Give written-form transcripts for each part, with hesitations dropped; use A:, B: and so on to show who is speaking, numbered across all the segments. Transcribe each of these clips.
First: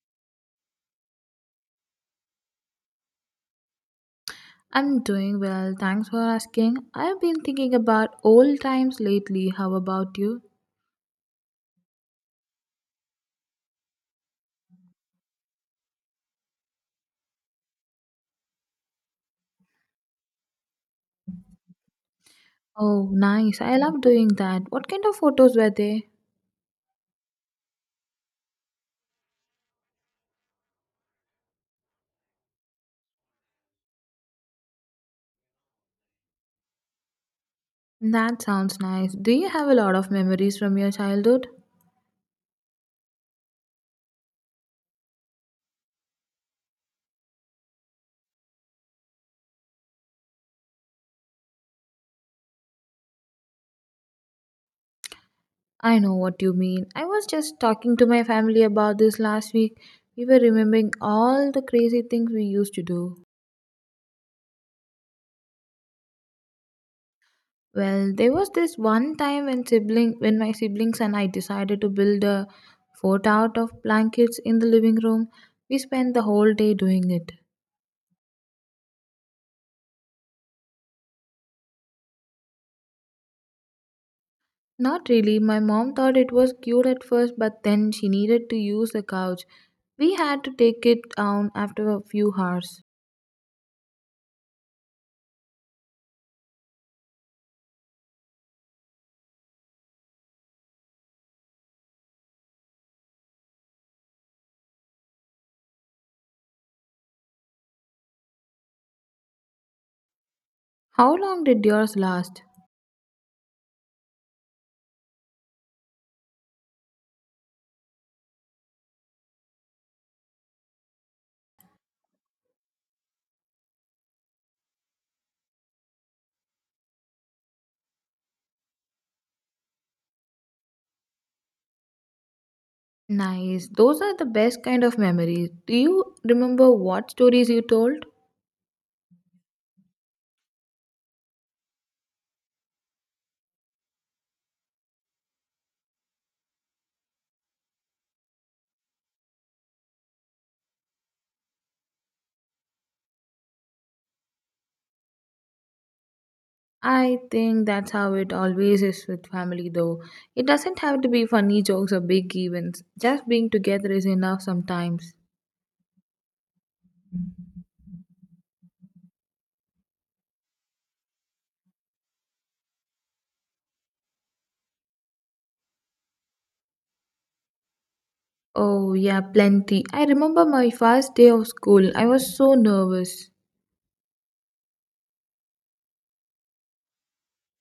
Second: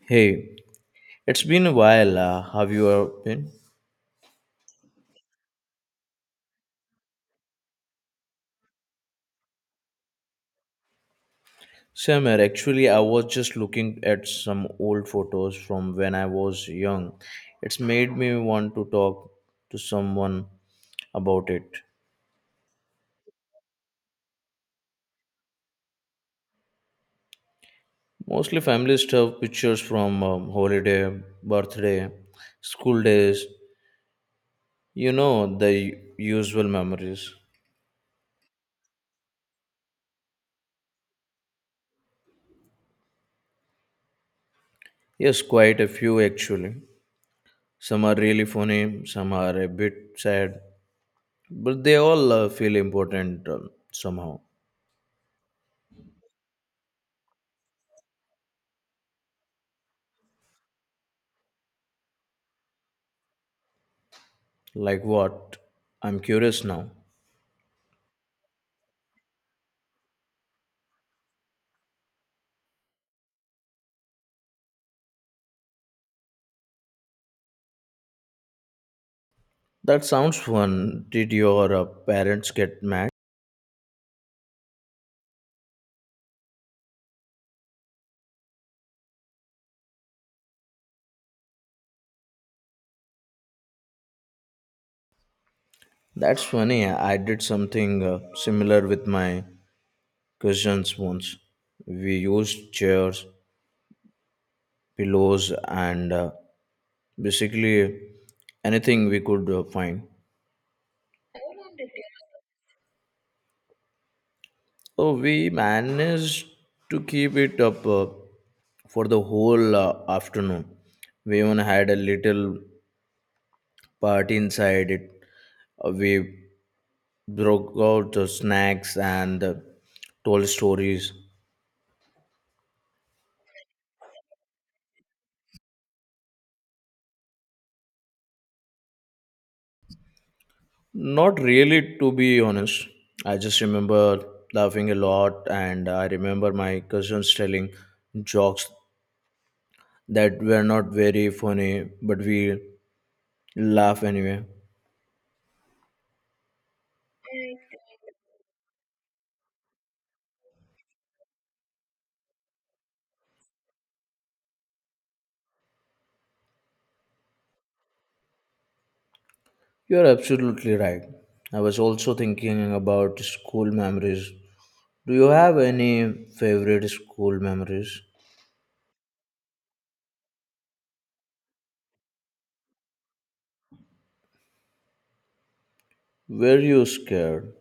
A: Hey, it's been a while. Have you been?
B: I'm doing well, thanks for asking. I've been thinking about old times lately. How about you?
A: Summer, actually, I was just looking at some old photos from when I was young. It's made me want to talk to someone about it.
B: Oh, nice. I love doing that. What kind of photos were they?
A: Mostly family stuff, pictures from holiday, birthday, school days, you know, usual memories.
B: That sounds nice. Do you have a lot of memories from your childhood?
A: Yes, quite a few actually. Some are really funny, some are a bit sad, but they all feel important somehow.
B: I know what you mean. I was just talking to my family about this last week. We were remembering all the crazy things we used to do.
A: Like what? I'm curious now.
B: Well, there was this one time when my siblings and I decided to build a fort out of blankets in the living room. We spent the whole day doing it.
A: That sounds fun. Did your parents get mad?
B: Not really. My mom thought it was cute at first, but then she needed to use the couch. We had to take it down after a few hours.
A: That's funny. I did something similar with my cousins once. We used chairs, pillows, and basically anything we could find.
B: How long did yours last?
A: So we managed to keep it up, for the whole afternoon. We even had a little but inside it, we broke out the snacks and told stories.
B: Nice. Those are the best kind of memories. Do you remember what stories you told?
A: Not really, to be honest. I just remember laughing a lot, and I remember my cousins telling jokes that were not very funny, but we laugh anyway.
B: I think that's how it always is with family, though. It doesn't have to be funny jokes or big events. Just being together is enough sometimes.
A: You're absolutely right. I was also thinking about school memories. Do you have any favorite school memories?
B: Oh, yeah, plenty. I remember my first day of school. I was so nervous,
A: Were you scared?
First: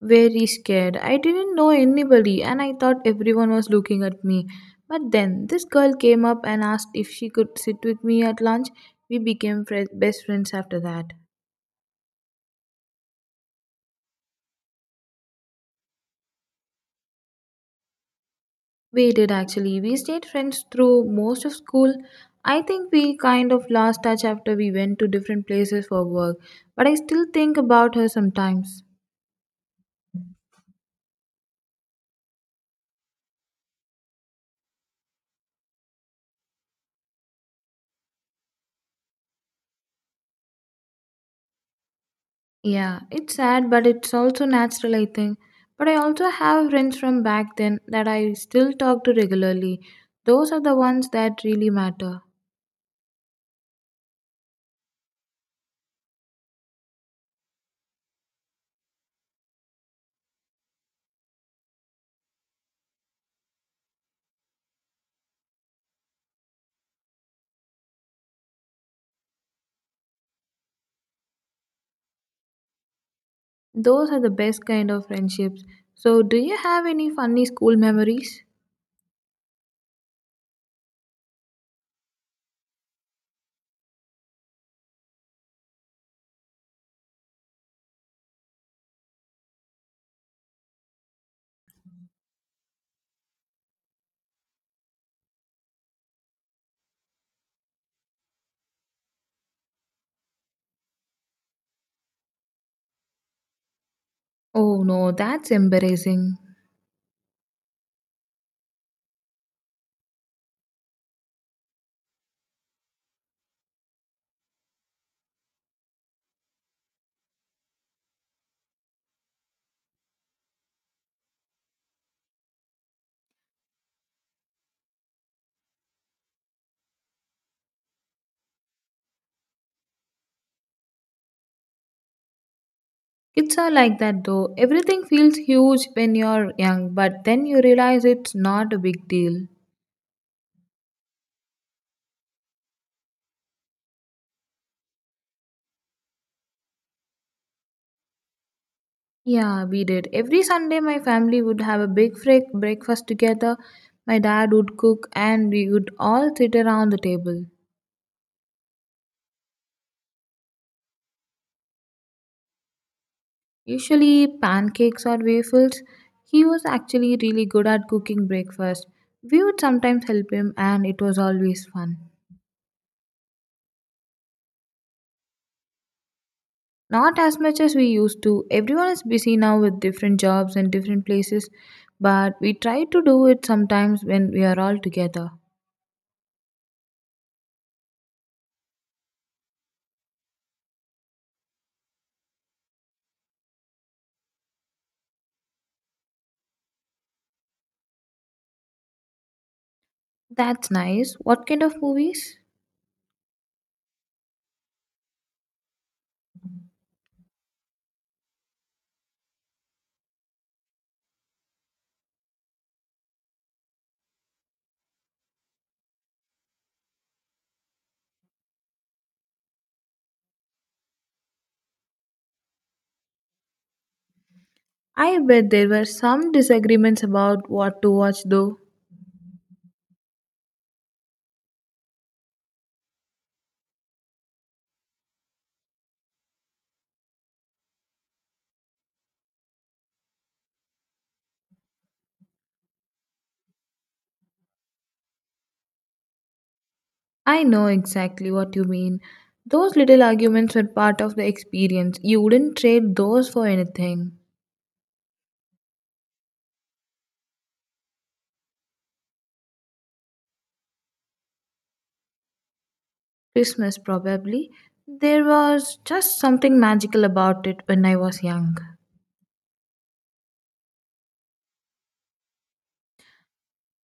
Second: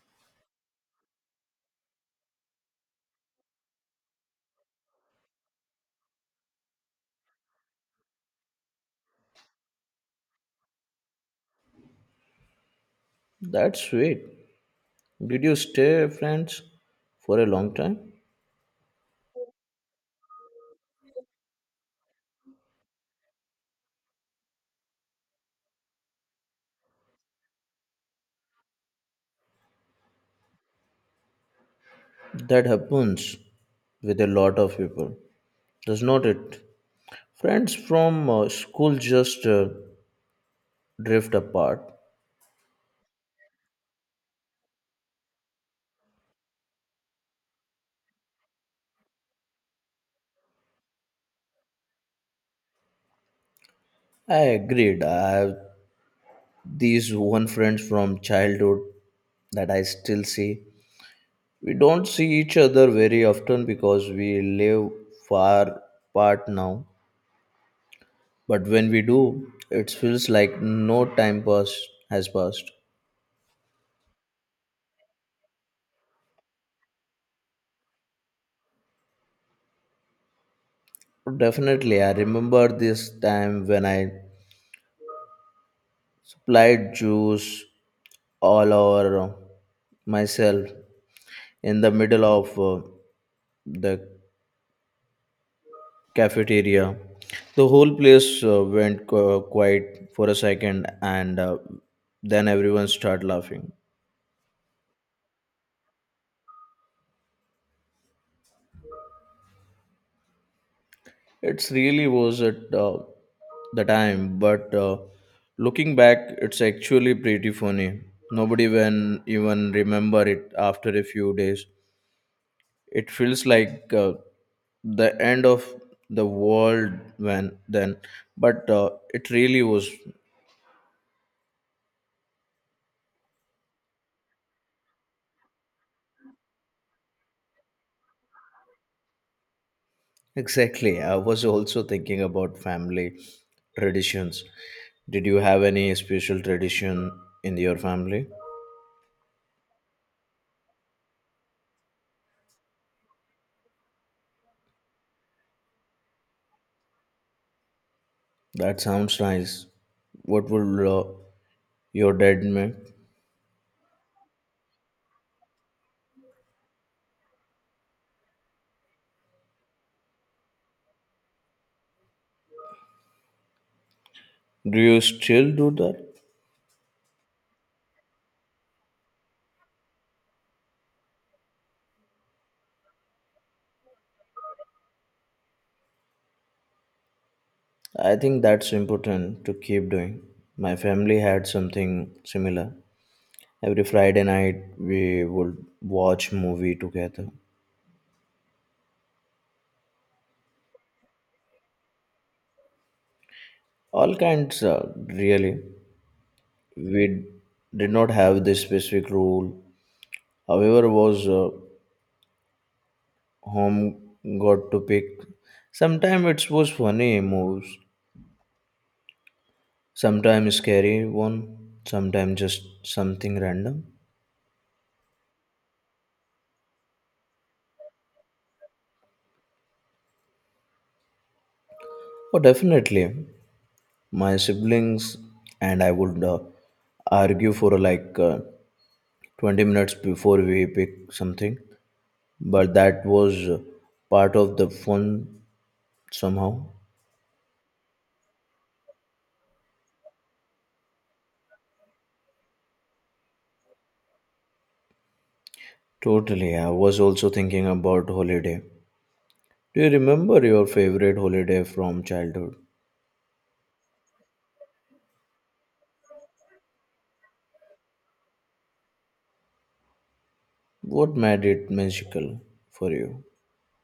B: very scared. I didn't know anybody, and I thought everyone was looking at me. But then this girl came up and asked if she could sit with me at lunch. We became fri best friends after that.
A: That's sweet. Did you stay friends for a long time?
B: We did actually. We stayed friends through most of school. I think we kind of lost touch after we went to different places for work, but I still think about her sometimes.
A: That happens with a lot of people, does not it? Friends from school just drift apart.
B: Yeah, it's sad, but it's also natural, I think. But I also have friends from back then that I still talk to regularly. Those are the ones that really matter.
A: I agreed. I have these one friends from childhood that I still see. We don't see each other very often because we live far apart now. But when we do, it feels like no time pass has passed.
B: Those are the best kind of friendships. So, do you have any funny school memories?
A: Definitely, I remember this time when I applied juice all over myself in the middle of the cafeteria. The whole place went quiet for a second, and then everyone started laughing.
B: Oh no, that's embarrassing.
A: It really was at the time, but looking back, it's actually pretty funny. Nobody even remember it after a few days. It feels like the end of the world when then, but it really was.
B: Kids are like that though. Everything feels huge when you're young, but then you realize it's not a big deal.
A: Exactly. I was also thinking about family traditions. Did you have any special tradition in your family?
B: Yeah, we did. Every Sunday, my family would have a breakfast together. My dad would cook, and we would all sit around the table.
A: That sounds nice. What would your dad make?
B: Usually, pancakes or waffles. He was actually really good at cooking breakfast. We would sometimes help him, and it was always fun.
A: Do you still do that?
B: Not as much as we used to. Everyone is busy now with different jobs and different places, but we try to do it sometimes when we are all together.
A: I think that's important to keep doing. My family had something similar. Every Friday night, we would watch movie together.
B: That's nice. What kind of movies?
A: All kinds, really. We did not have this specific rule, however was home got to pick. Sometimes it was funny moves, sometimes scary one, sometimes just something random.
B: I bet there were some disagreements about what to watch, though.
A: Oh, definitely. My siblings and I would argue for, like, 20 minutes before we pick something, but that was part of the fun somehow.
B: I know exactly what you mean. Those little arguments were part of the experience. You wouldn't trade those for anything.
A: Totally. I was also thinking about holiday. Do you remember your favorite holiday from childhood?
B: Christmas, probably. There was just something magical about it when I was young.
A: What made it magical for you?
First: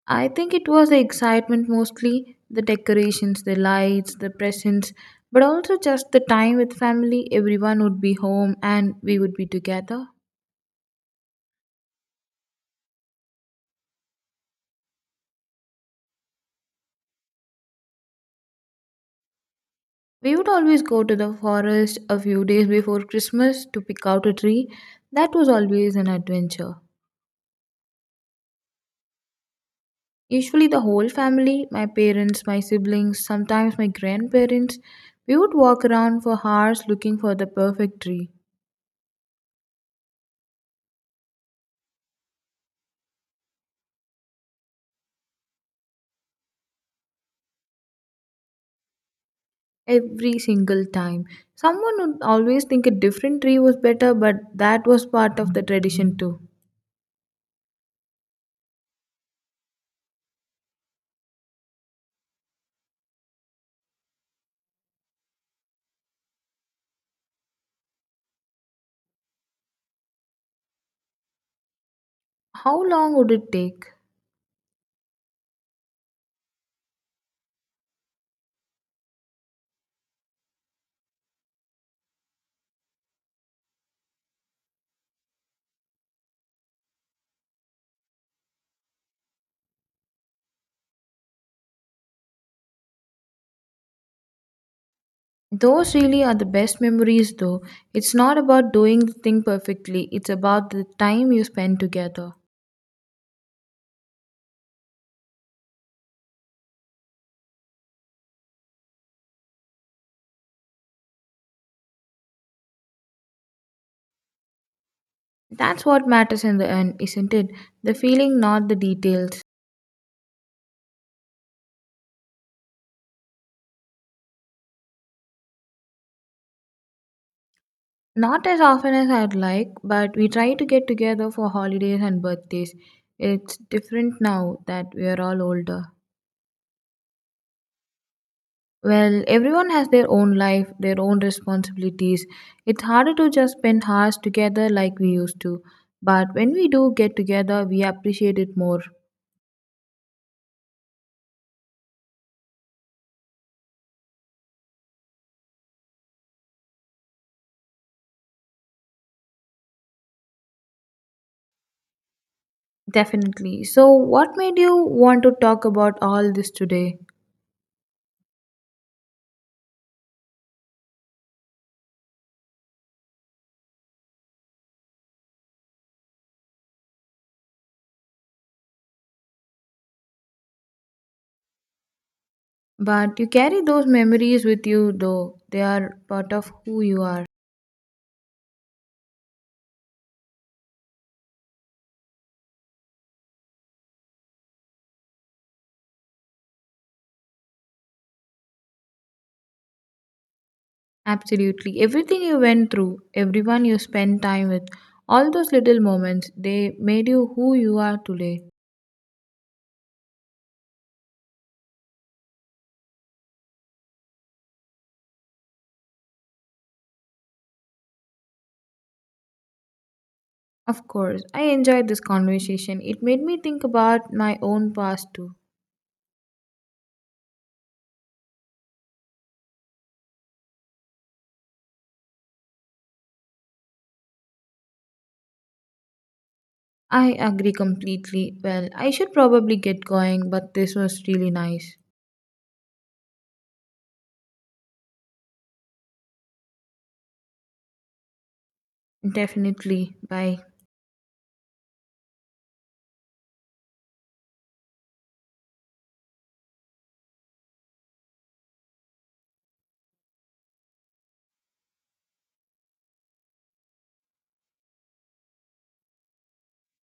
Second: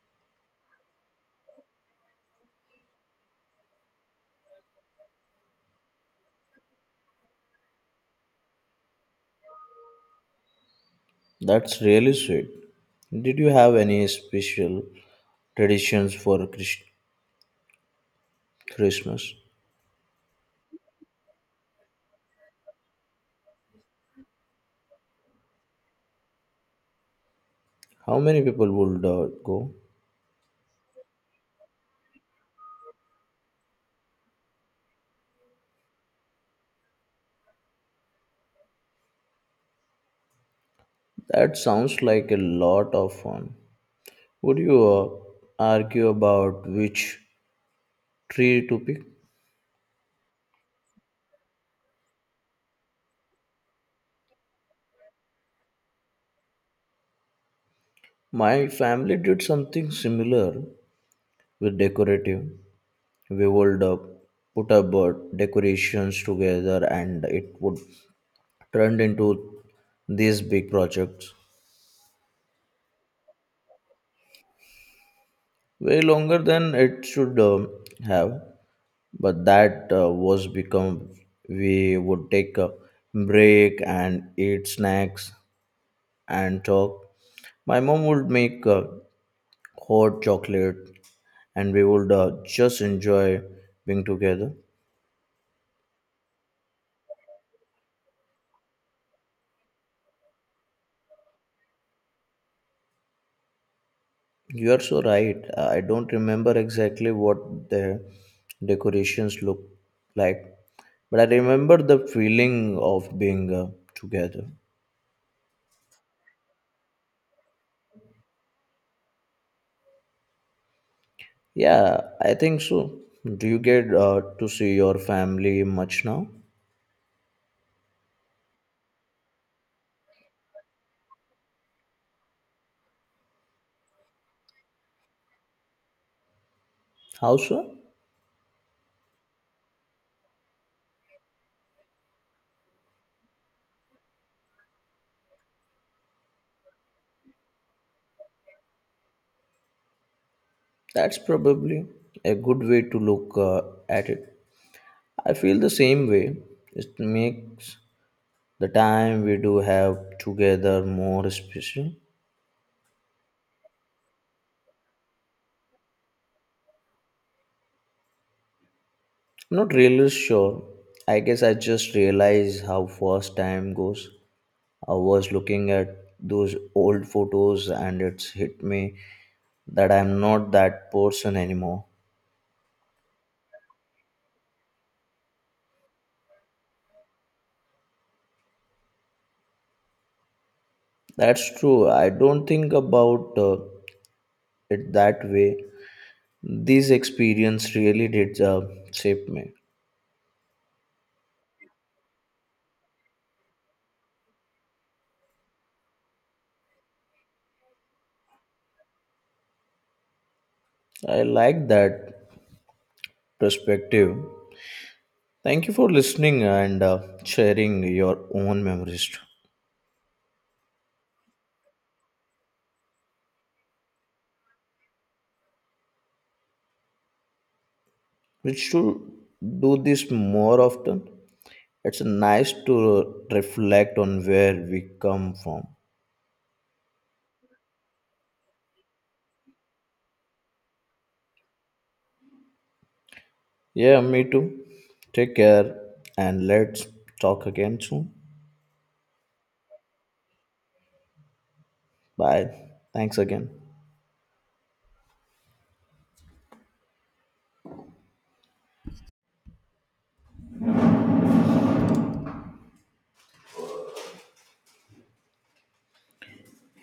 B: I think it was the excitement mostly, the decorations, the lights, the presents, but also just the time with family. Everyone would be home and we would be together.
A: That's really sweet. Did you have any special traditions for Christmas?
B: We would always go to the forest a few days before Christmas to pick out a tree. That was always an adventure.
A: How many people would go?
B: Usually, the whole family, my parents, my siblings, sometimes my grandparents, we would walk around for hours looking for the perfect tree.
A: That sounds like a lot of fun. Would you argue about which tree to pick?
B: Every single time. Someone would always think a different tree was better, but that was part of the tradition too.
A: My family did something similar with decorative. We would put up decorations together, and it would turn into these big projects.
B: How long would it take?
A: Way longer than it should have, but that was become we would take a break and eat snacks and talk. My mom would make hot chocolate, and we would just enjoy being together.
B: Those really are the best memories, though. It's not about doing the thing perfectly, it's about the time you spend together.
A: You are so right. I don't remember exactly what the decorations look like, but I remember the feeling of being together.
B: That's what matters in the end, isn't it? The feeling, not the details.
A: Yeah, I think so. Do you get to see your family much now?
B: Not as often as I'd like, but we try to get together for holidays and birthdays. It's different now that we are all older.
A: How so?
B: Well, everyone has their own life, their own responsibilities. It's harder to just spend hours together like we used to. But when we do get together, we appreciate it more.
A: That's probably a good way to look at it. I feel the same way. It makes the time we do have together more special.
B: Definitely. So, what made you want to talk about all this today?
A: I'm not really sure. I guess I just realized how fast time goes. I was looking at those old photos, and it's hit me that I'm not that person anymore.
B: But you carry those memories with you, though. They are part of who you are.
A: That's true. I don't think about it that way. This experience really did shape me.
B: Absolutely. Everything you went through, everyone you spent time with, all those little moments, they made you who you are today.
A: I like that perspective. Thank you for listening and sharing your own memories.
B: Of course, I enjoyed this conversation. It made me think about my own past too.
A: We should do this more often. It's nice to reflect on where we come from.
B: I agree completely. Well, I should probably get going, but this was really nice.
A: Yeah, me too. Take care, and let's talk again soon.
B: Definitely. Bye.
A: Bye. Thanks again.